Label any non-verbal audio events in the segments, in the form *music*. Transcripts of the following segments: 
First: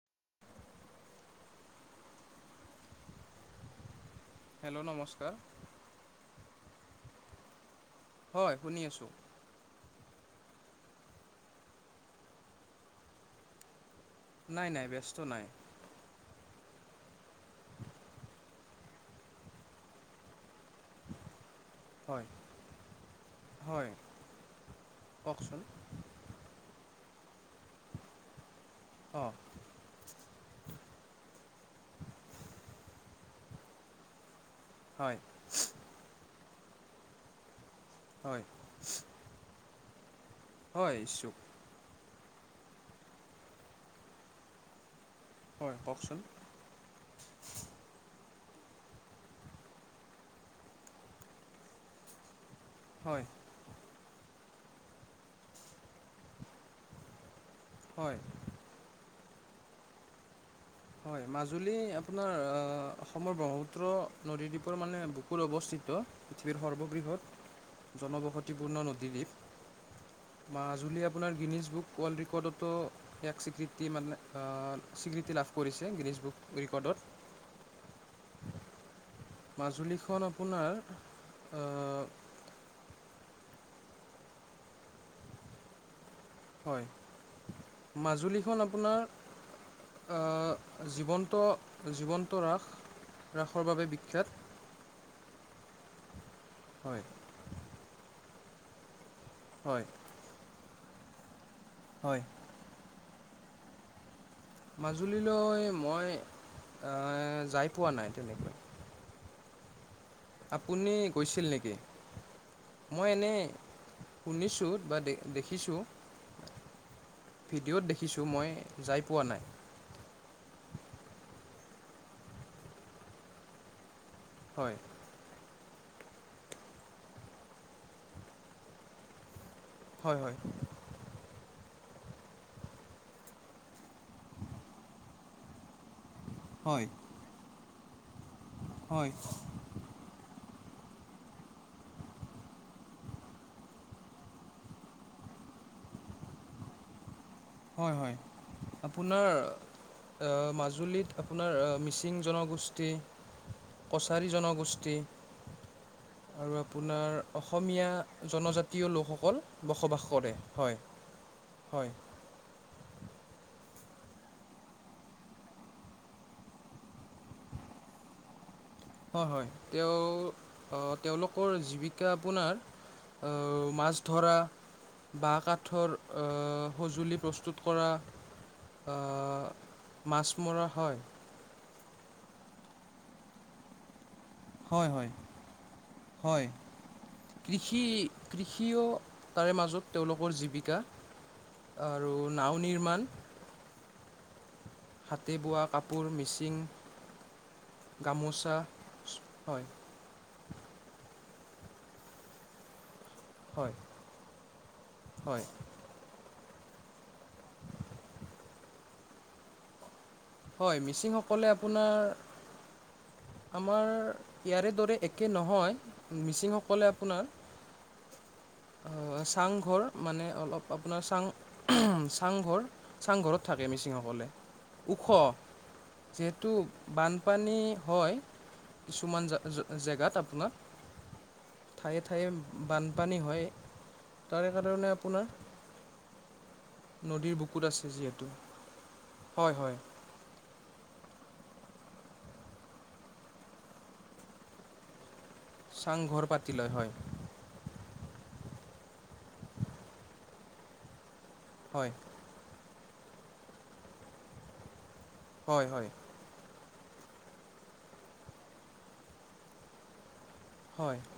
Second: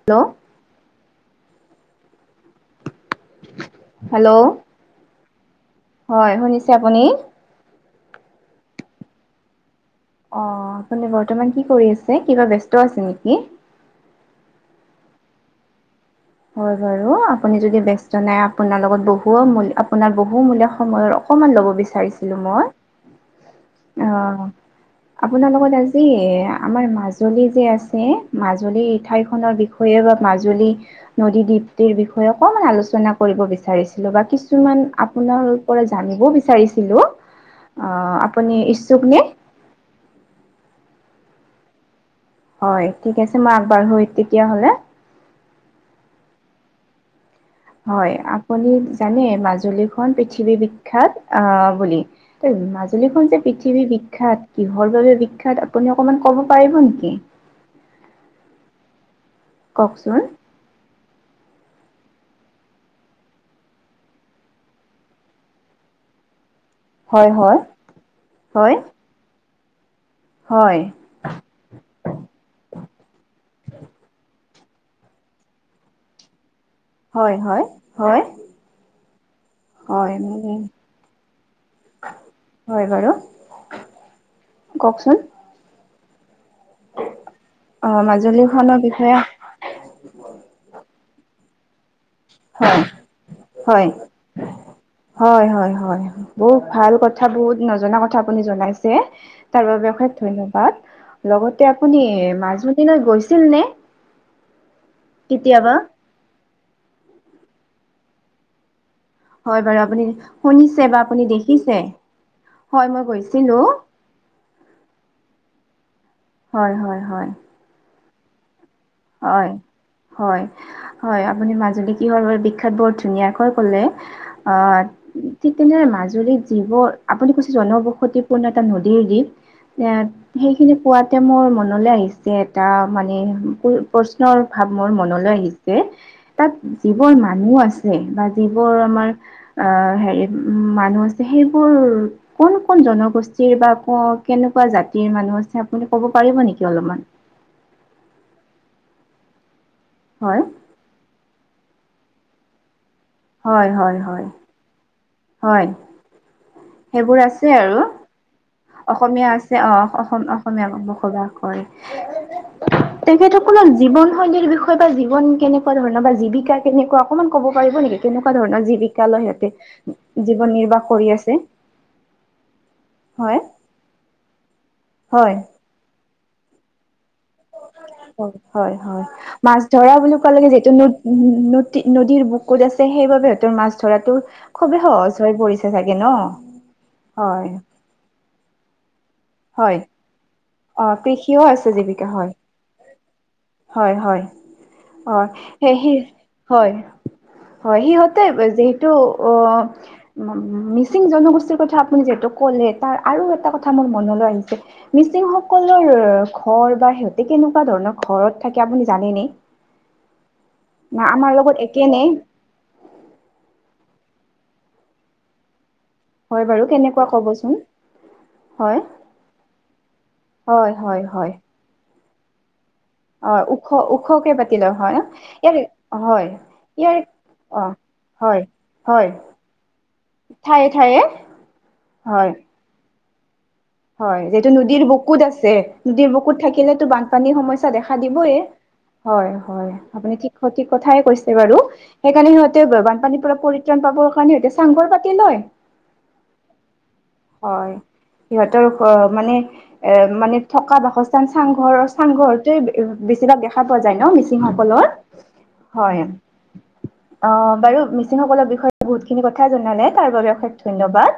ন hello hello নমস্কাৰ। হয়, শুনিছে আপুনি? হয়, শুনি আছোঁ। অ আপুনি বৰ্তমান কি কৰি আছে? কিবা ব্যস্ত আছে নিকি? নাই নাই ব্যস্ত নাই। হয় বাৰু আপুনি যদি ব্যস্ত নাই আপোনাৰ লগত বহু মূল আপোনাৰ বহুমূলীয়া সময়ৰ অকমান ল'ব বিচ হয় চাৰিছিলো মই হয় অ' আপোনাৰ কওকচোন লগত আজ জি আমাৰ মাজুলী যে আছে, মাজুলীৰ ঠাই অঁ খনৰ বিষ ষয়ে ৱা মাজুলী নদী-দ্বীপটিৰ বিষয়ে অকমান আলোচনা কৰিব বিচাৰিছিলো বা কিছ ছুমান হয় আপোনাৰ পৰা জানিব বিচাৰিছিলো। হয় অ'আপুনি ইচ্ছুক নে? হয় ইচ্ছুক। হয়, ঠিক আছে মই আগবাঢ়ো তেতিয়াহ'লে? হয়, কওকচোন। হয়, আপুনি জানে মাজুলীখন পৃথিৱী বিখ্যাত, বুলি? এই মাজ হয় মাজুলীখন যে পৃথীৱি বিখ্যাত, কিহৰ বাবে বিখ্যাত আপুনি অকমান ক'ব পাৰিব নিকি? হয়। কওকচোন। হয়, মাজুলী আপোনাৰ অ' অসমৰ ব্ৰহ্মপুত্ৰ নদীদ্বীপৰ মানে বুকুৰ অৱস্থিত। পৃথিৱীৰ সৰ্ববৃহৎ, হয় হয়। জনবসতিপূৰ্ণ হয় নদীদ্বীপ, হয় মাজুলী আপ পোনাৰ গিনিজ বুক ৱৰ্ল্ড ৰিকৰ্ডতো ইয়াক স্বীকৃতি মানে অ', স্বীকৃতি লাভ কৰিছে, গিনিজ বুক ৰিকৰ্ডত। হয়, হয়, হয়। হয় মাজুলীখন মানে আপোনাৰ অ' হয় বাৰু, কওকচোন? হয়, অ মাজুলীখন মাজুলীখনৰ আপোনাৰ বিষয়ে অ', জীৱন্ত, জীৱন হয়, হয়, হয়, হয়, হয়, হয়, বহুত ভাল হয় কথ থা বহুত নজনা কথা আপুনি জনাইছে, তাৰ হয় বাবে অশেষ ধন্যবাদ। লগতে আপুনি হয়। মাজুলীলে গৈছিল নে? মাজুলীলৈ কেতিয়াবা? মই আ যাই পোৱা নাই তেনেকৈ। হয় বাৰু আপুনি শুনিছে বা আপুনি গৈছিল নেকি দেখিছে? হয় মই গৈছিলো। শুনিছোঁ বা দে দেখিছোঁ। হয়-হয়-হয়। ভিডিঅ'ত দেখিছোঁ মই। যাই পোৱা নাই হয়। হয়, হয় আপুনি মাজুলী কিহৰ বাবে বিখ্যাত বৰ ধুনিয়াকৈ ক'লে। অ হয় ঠিক তেনেদৰে মাজুলীত যিবোৰ, আপুনি কৈছে জনবসতিপূৰ্ণ এটা নদীৰ দ্বীপ। এ, হয় হয় সেইখিনি কোৱাতে মোৰ মনলে আহিছে এটা মানে *unintelligible* প্ৰশ্নৰ ভাৱ মোৰ মনলৈ আহিছে। তাত হয় যিবোৰ মানুহ আছে বা যিবোৰ আমাৰ হয় আহ হেৰি উম মানুহ আছে সেইবোৰ কোন-কোন জনগোষ্ঠীৰ বা ক কেনেকুৱা জাতিৰ মানুহ আছে আপুনি ক'ব পাৰিব নেকি অলপমান? হয়-হয়, আপোনাৰ এ, হয় মাজু জুলিত আপোনাৰ আ মিচিং জনগোষ্ঠী হয়-হয়-হয়। নগোষ্ঠী। হয়। আৰু আপোনাৰ সেইবোৰ আছে আৰু অসমীয়া জনজা অসমীয়া আছে অ, অস অসম অসমীয়া মানু্হ বসবাস কৰে। হয় তেখেতসকলৰ জীৱন শৈলীৰ বিষয়ে বা জীৱন কেনেকুৱা ধৰণৰ বা জীৱিকা কেনেকুৱা অকনমান কব পাৰিব নেকি? কেনেকুৱা ধৰনৰ জীৱিক হয়-হয়, তেওঁ আ কৰি আছে তেওঁলোকৰ জীৱি কা আপোনাৰ হয় অ মাছ ধৰা বা হয়। কা ঠৰ অ সঁজুলি প্ৰস্তুত কৰা হয়-হয়-হয়, আহ, মাছ ধৰা বুলি মাছ কোৱালেকে যি মৰা তুমি হয় মোৰ তি নদীৰ বুকুত আছে সেইবাবে সিহতৰ মাছ ধৰাতো খুবেই হয় হয় সহজ হৈ পৰিছে চাগে ন'? হয়। কি কৃষিও তাৰে হয়। মাজত তেওঁলোকৰ জীৱিকা। অ, কৃষিও আছে আৰু জীৱিকা হয়। নাও নিৰ্মাণ। হয়-হয়, হয়, হাতে বোৱা হেহিৰ কাপোৰ মিচিং হয়। হয়। সিহঁতে গামোচা যিহেতু অ হয় মিচিং জনগোষ্ঠীৰ কথা আপুনি যিহেতু ক'লে তাৰ আৰু এটা কথা হয় মোৰ মনলৈ আহিছে, মিচিং হয় সকলৰ ঘৰ বা সিহতে কেনেকুৱা ধৰণৰ ঘৰত থাকে আপুনি জানেনে? হয়, না মিচিং আমাৰ সকলে লগত একে নে আপোনাৰ আমাৰ ইয়াৰে দৰে একে নহয়, হয় বাৰু মিচিংসকলে কেনেকুৱা আপোনাৰ অ ক'বচোন? হয় চাংঘৰ মানে হয় অলপ হয় আপোনাৰ চাং হয় অহ চাংঘৰ অ চাং-ঘৰত ওখ থাকে মিচিং ওখকে সকলে। পাতি লয় হয় ওখ, ইয়াৰ হয় যিহেতু ইয়াৰ বানপানী অ হয়। কিছুমান জা, জা, জেগাত আপোনাৰ ঠায়ে ঠায়ে ঠায়ে-ঠায়ে হয় বানপানী হয়। হয়, তাৰে যিহেতু নদীৰ কাৰণে বুকুত আপোনাৰ আছে, নদীৰ বুকুত থাকিলেতো বানপানী নদীৰ বুকুত সমস্যা আছে দেখা যিহেতু দিবয়ে। হয়, হয় আপুনি ঠিক সঠিক কথাই কৈছে বাৰু। সেইকাৰনে সিহঁতে বে বানপানীৰ পৰা পৰিত্ৰাণ পাবৰ কাৰণে সিহঁতে চাং-ঘৰ পাতি লয়। চাং-ঘৰ পাতি লয়, হয়। হয়। সিহঁতৰ ঘ মানে এ মানে থকা বাসস্থান চাংঘৰ, হয় চাংঘৰ তুমি বে বেছিভাগ দেখা পোৱা যায় ন মিচিংসকলৰ? হয় হয় অ বাৰু মিচিংসকলৰ বিষয়ে বহুতখিনি কথাই জনালে, তাৰ বাবে অশেষ হয় ধন্যবাদ।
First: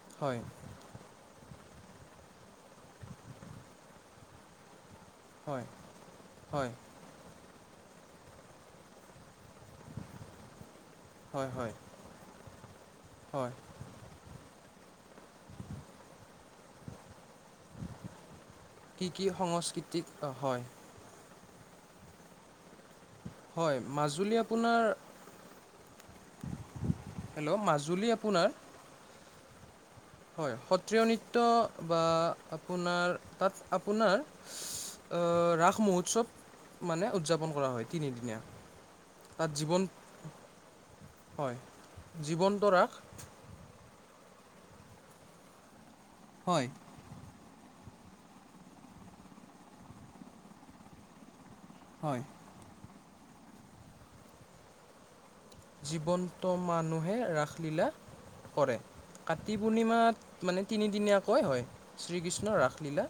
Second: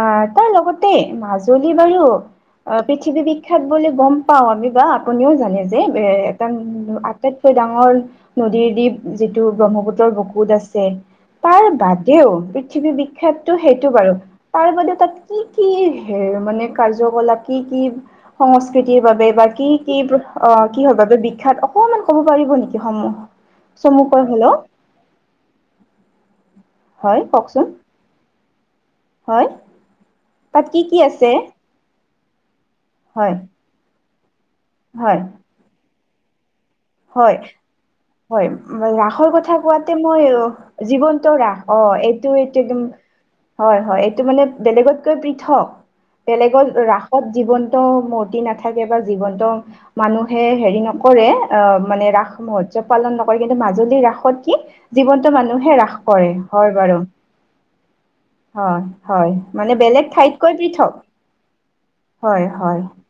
আ, হয় তাৰ লগতে মাজ মাজুলি বাৰু অ পৃথিৱী বিখ্যাত বুলি গম পাওঁ আমি বা আপুনিও জানে হয় যে এ এটা হয় আটাইতকৈ ডাঙৰ নদীৰ দ্বীপ যিটো ব্ৰহ্মপুত্ৰৰ বকুত আছে, হয় তাৰ হয় বাদেও পৃথিৱী হয় বিখ্যাতটো সেই বাৰু, তাৰ বাদে তাত কি কি হেৰ মানে কাৰ্যকলাপ কি কি সংস্কৃত সংস্কৃতিৰ কি কি বাবে, বাকি কি সংস্কৃতিক অ হয় কিহৰ বাবে বিখ্যাত অকমান ক'ব পাৰিব নেকি? সমূহ হয় চমুকৈ মাজুলী হলেও। আপোনাৰ হয় হেল্ল' ককচোন মাজুলী আপোনাৰ হয়। হয় তাত কি কি সত্ৰীয় আছে নৃত্য বা আপোনাৰ হয় তাত আপোনাৰ হয় অ ৰাস মহোৎসৱ। মানে হয়, উদযাপন কৰা হয় তিনিদিনীয়া হয় ৰাসৰ তাত কথা জীৱন কোৱাতে মইয়ো জীৱন্ত হয় ৰাস অ এইটো, এইটো জীৱন্ত একদম ৰাস হয়, হয় এইটো মানে বেলেগতকৈ পৃথক। হয় বেলেগত ৰাস ত জীৱন্ত মূৰ্তি নাথাকে বা জীৱন্ত মানুহে হেৰি নকৰে অ মানে হয় ৰাস মহোৎসৱ পালন নকৰে কিন্তু মাজুলীৰ ৰাসত কি জীৱন্ত মানুহ এ ৰাস কৰে। জীৱন্ত হয় বাৰু। মানুহে ৰাসলীলা কৰে হয়, হয় কাতি মানে বেলেগ পূৰ্ণিমাত ঠাইতকৈ মানে পৃথক। তিনিদিনীয়াকৈ হয় হয়, শ্ৰীকৃষ্ণৰ হয়। ৰাসলীলা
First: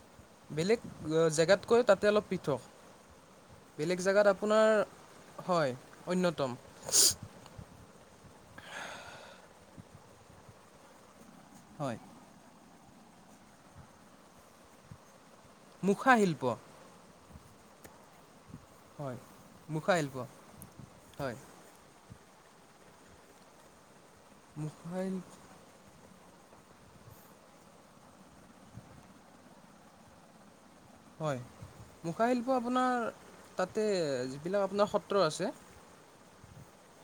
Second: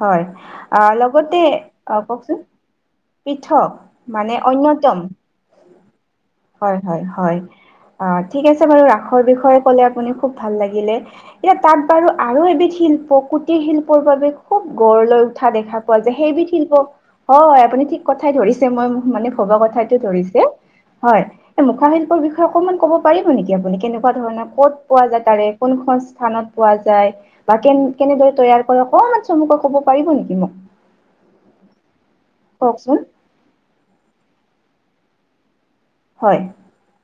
হয়, বেলেগ আ আহ, লগতে, জেগাতকৈ অ তাতে অলপ কওকচোন। পৃথক পৃথক বেলেগ জেগাত মানে আপোনাৰ অন্যতম। হয় অন্যতম হয়। হয়, হয় অ ঠিক আছে বাৰু ৰাসৰ বিষয়ে কলে আপুনি খুব ভাল লাগিলে *unintelligible* তাত হয় বাৰু আৰু এবিধ শিল্প কুটিৰ শিল্পৰ বাবে খুব গঢ় লৈ উঠা দেখা পোৱা মুখা যায়, শিল্প সেইবিধ শিপ্ল হয় আপুনি ঠিক কথাই ধৰিছে মই হয় মানে ভবা মুখা কথাইটো শিল্প ধৰিছে, হয়। মুখাশিল্পৰ বিষয়ে অকমান ক'ব পাৰিব নেকি আপুনি? কেনেকুৱা ধৰণৰ ক'ত মুখা পোৱা যায় শিল্প তাৰে? কোনখন স্থানত পোৱা যায় বা কেন কেনেদৰে তৈয়াৰ কৰে অকমান চমুকৈ ক'ব পাৰিব নেকি মোক? হয়। মুখাশিল্প কওকচোন আপোনাৰ তাতে যিবিলাক আপোনাৰ সত্ৰ আছে, হয়।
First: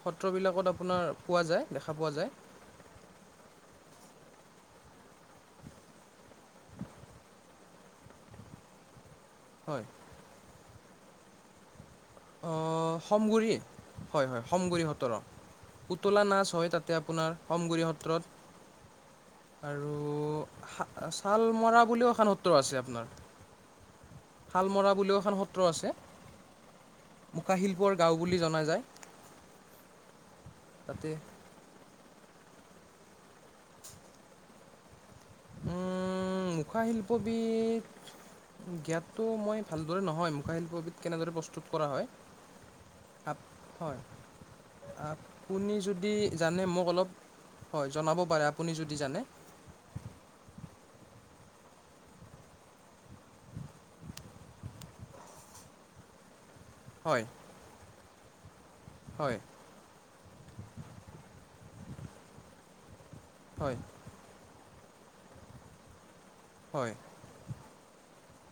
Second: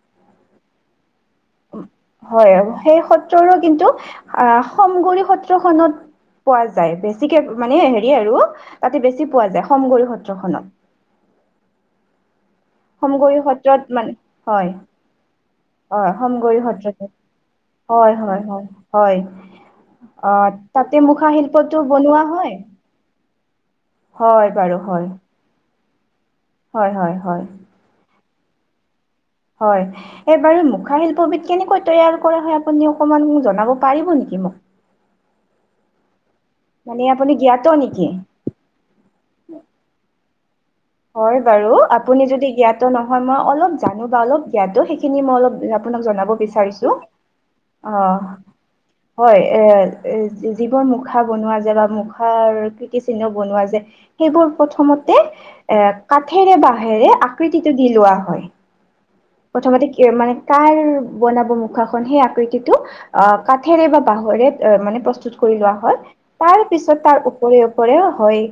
সত্ৰবিলাকত আপোনাৰ পোৱা যায়, দেখা পোৱা যায়। *unintelligible* সেই সত্ৰ সত্ৰৰো কিন্তু, আহ সমগৰি সত্ৰখনত, পোৱা যায়। বেছিকে মানে হেৰি আৰু, তাতে বেছি পোৱা যায় হয় সমগৰি সত্ৰখনত। অহ সমগুৰি, হয় হয় সমগুৰি সত্ৰৰ অ। হয় পুতলা নাচ সমগুৰি হয় তাতে সত্ৰতে আপোনাৰ সমগুৰি হয় হয় হয় হয় সত্ৰত। আহ তাতে আৰু মুখা ছাল শিল্পটো মৰা বুলিও বনোৱা এখন হয় সত্ৰ আছে আপোনাৰ। হয় বাৰু শালমৰা হয়। বুলিও সত্ৰ আছে। হয় হয়। মুখা শিল্পৰ গাঁও বুলি জনা যায়। হয় এইবাৰু তাতে মুখাশিল্পবিত, কেনেকৈ তৈয়াৰ কৰা হয় আপুনি অকণমান জনাব পাৰিব নেকি মোক? উম মুখা মানে আপুনি জ্ঞাত শিল্পবিধ, নেকি? জ্ঞাতটো মই ভালদৰে নহয়, মূখাশিল্পবিত হয় বাৰু আপুনি যদি জ্ঞাতো নহয় মই আপ- অলপ হয় জানো বা অলপ জ্ঞাত সেইখিনি মই অলপ আপুনি আপোনাক যদি জনাব জানে মোক বিচাৰিছোঁ অলপ, হয় জনাব আহ পাৰে আপুনি যদি জানে? হয় এ যিবোৰ মুখা বনোৱা যায় বা মুখাৰ কীৰ্তিচিহ্ন বনোৱা যায়। সেইবোৰ প্ৰথমতে এ কাঠেৰে বাঁহেৰে হয় আকৃতিটো দি লোৱা হয়। হয়। প্ৰথমতে মানে কাৰ বনাব মুখাখন সেই আকৃতিটো অ হয় কাঠেৰে বা বাঁহৰে মানে প্ৰস্তুত কৰি লোৱা হয়্ তাৰ হয় পিছত তাৰ ওপ ওপৰে ওপৰেও হয়,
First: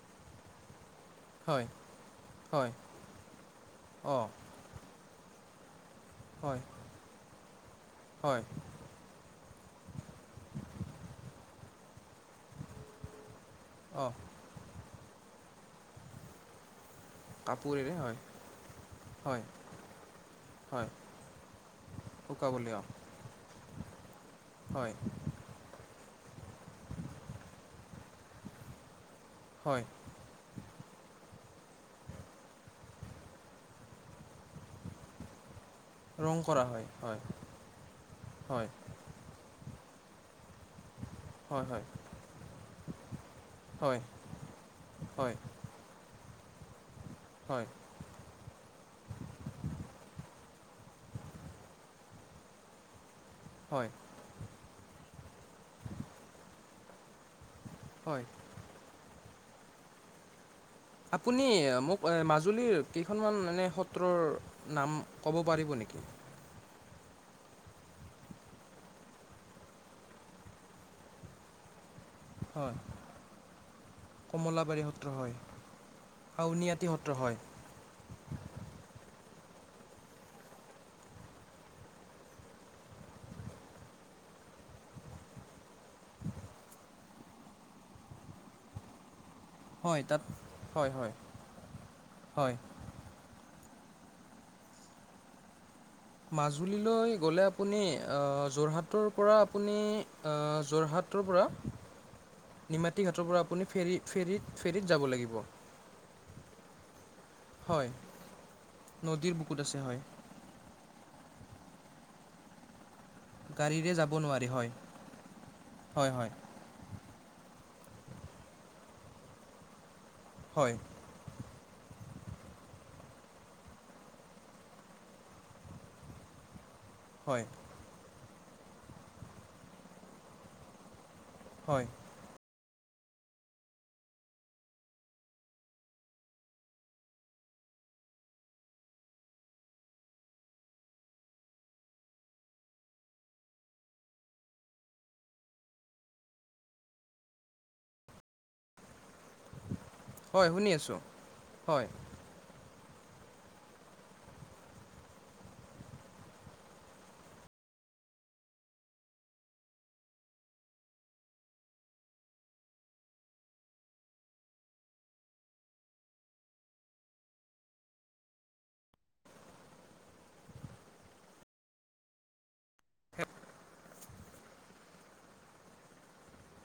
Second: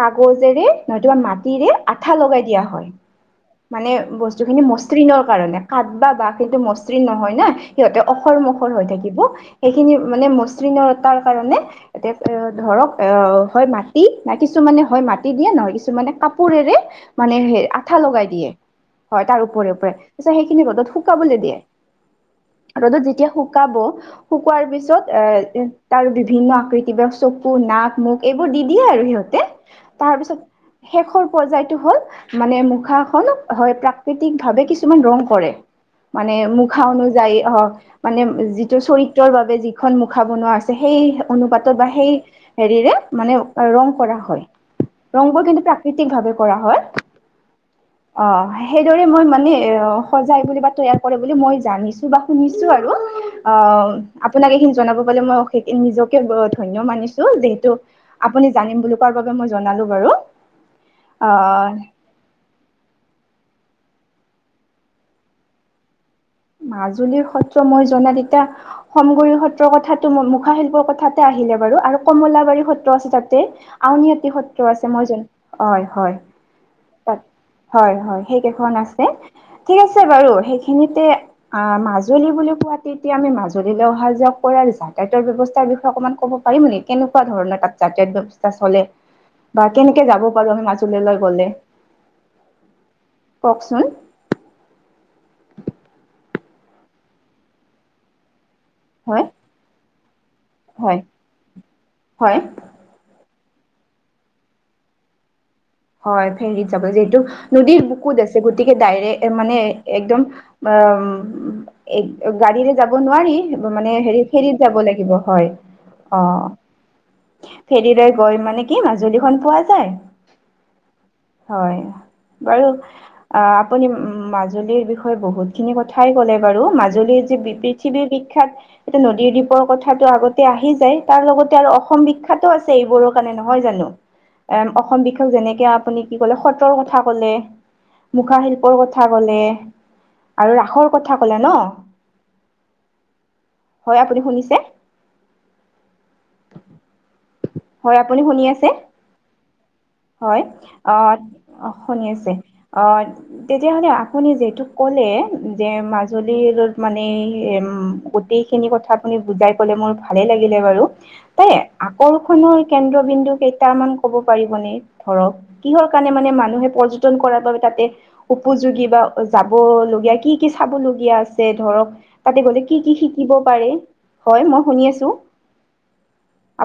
কাগজেৰে নতুবা মা হয় টিৰে আঠা লগাই দিয়া হয়। মানে অঁ বস্তু খিনি মসৃণৰ কাৰণে কাঠ বা বাঁহ কিন্তু হয় মসৃণ নহয় না, সিহঁতে অখৰ হয় মখৰ হৈ থাকিব। সেইখিনি মানে মসৃণতাৰ কাৰণে, এ ধৰক আহ হয় মাটি অঁ কিছুমানে হয় মাটি দিয়ে, নহয় কিছুমানে কাপোৰেৰে মানে সে কাপোৰেৰে আঠা হয় লগাই দিয়ে। হয় তাৰ ওপৰে ওপৰে। তাৰপিছত সেইখিনি ৰদত হয় শুকাবলৈ দিয়ে। শুকাবলৈ অঁ ৰ'দত যেতিয়া শুকাব, শুকোৱাৰ হয় পিছত এ তাৰ বিভিন্ন আকৃতিবিলাক চকু, নাক, মুখ, এইবোৰ দি দিয়ে আৰু সিহঁতে। হয় তাৰপিছত শেষৰ পৰ্য্যায়টো হ'ল, মানে মুখাখন হয় প্ৰাকৃতিক ভাৱে কিছুমান ৰং কৰে। মানে ৰং কৰা মুখা হয় হয় অনুযায়ী হ‌ওক, মানে হয় যিটো চৰিত তৰ বাবে যিখন মুখা বনোৱা আছে সেই হয় অনুপাতত হয় বা সেই হেৰিৰে মানে, ৰং কৰা হয়। ৰংবোৰ কিন্তু প্ৰাকৃতিক ভাৱে কৰা হয়। হয়। অ সেইদৰে মই মানে সজাই বুলি বা তৈয়াৰ কৰে বুলি মই জানিছোঁ। বা শুনিছোঁ আৰু। অ হয় আপোনাক এইখিনি জনাব পালে মই অষে নিজকে বৰ ধন্য মানিছো। যিহেতু হয় আপুনি জানিম বুলি কোৱাৰ বাবে মই জনালো বাৰু। আপুনি আহ মোক মাজুলীৰ কেইখনমান এনে সত্ৰৰ নাম ক'ব পাৰিব নেকি? মাজুলীৰ সত্ৰ মই জনাত এতিয়া, সমগুৰি সত্ৰৰ কথাটো, মুখা শিল্পৰ কথাতে আহিলে বাৰু। আৰু কমলাবাৰী হয় সত্ৰ আছে তাতে আউনআতি সত্ৰ কমলাবাৰী আছে মই জ হয় হয়। নিআটি সত্ৰ তাত হয়। হয় হয় সেইকেইখন আছে, ঠিক আছে বাৰু সেইখিনিতে আ মাজুলী বুলি কোৱাত তেতিয়া আমি মাজুলীলৈ অহা যোৱা কৰাৰ যাতায়তৰ ব্যৱস্থাৰ বিষয়ে অকণমান ক'ব পাৰিম নেকি কেনেকুৱা ধৰণৰ তাত যাতায়ত ব্যৱস্থা চলে? বা হয় কেনেকে তাত যাব পাৰো আমি হয় হয় মাজুলীলৈ গলে হয় কওকচোন? মাজুলীলৈ গ'লে আপুনি অ যোৰহাটৰ হয় পৰা আপুনি অ হয় যোৰহাটৰ পৰা হয় নিমাতীঘাটৰ পৰা আপুনি ফেৰী ফেৰীত ফেৰীত যাব লাগিব। হয় ফেৰীত যাব যিহেতু নদীৰ হয় বুকুত আছে গতিকে ডাইৰেক নদীৰ মানে বুকুত আছে হয় একদম বম এক গাড়ীৰে যাব নোৱাৰি মা গাড়ীৰে মানে যাব হেৰি নোৱাৰি ফেৰীত হয় যাব লাগিব হয় হয় অ। হয় ফেৰীৰে গৈ মানে কি মাজুলীখন পোৱা যায়। হয়। হয় বাৰু আ আপুনি মাজুলীৰ বিষয়ে বহুতখিনি কথাই ক'লে বাৰু মাজ জুলীৰ যি হয় পৃ পৃথিৱীৰ বিখ্যাত এইটো নদী দ্বীপৰ কথাটো আগতে আহি যায়। তাৰ লগতে আৰু হয় অসম বিখ্যাতো আছে এইবোৰৰ কাৰণে নহয় জানো, এ অসম বিখ্যাত যেনে কে আপুনি কি কলে সত্ৰৰ কথা কলে, মুখা শিল্পৰ কথা কলে। আৰু ৰাসৰ কথা কলে ন, হয় আপুনি শুনিছে? *inaudible* হয় আপুনি শুনি আছে? *inaudible* হয় শুনি আছোঁ আহ হয় শুনি আছে, অ তেতিয়াহলে আপুনি যিহেতু ক'লে যে মাজুলীৰত মানে এম গোটেইখিনি কথা আপুনি বুজাই কলে মোৰ ভালে লাগিলে বাৰু। তাই আকৰ্ষণৰ কেন্দ্ৰবিন্দু কেইটামান কব পাৰিব নে? ধৰক কিহৰ কাৰণে মানে মানুহে পৰ্যটন কৰাৰ বাবে তাতে উপযোগী বা যাবলগীয়া কি কি চাবলগীয়া আছে ধৰক তাতে গলে কি কি শিকিব পাৰে, হয় মই শুনি আছো।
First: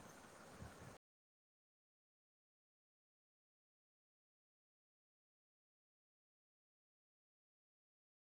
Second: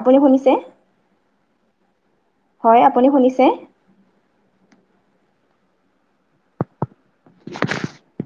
আপুনি শুনিছে? হয় আপুনি শুনিছে? *inaudible*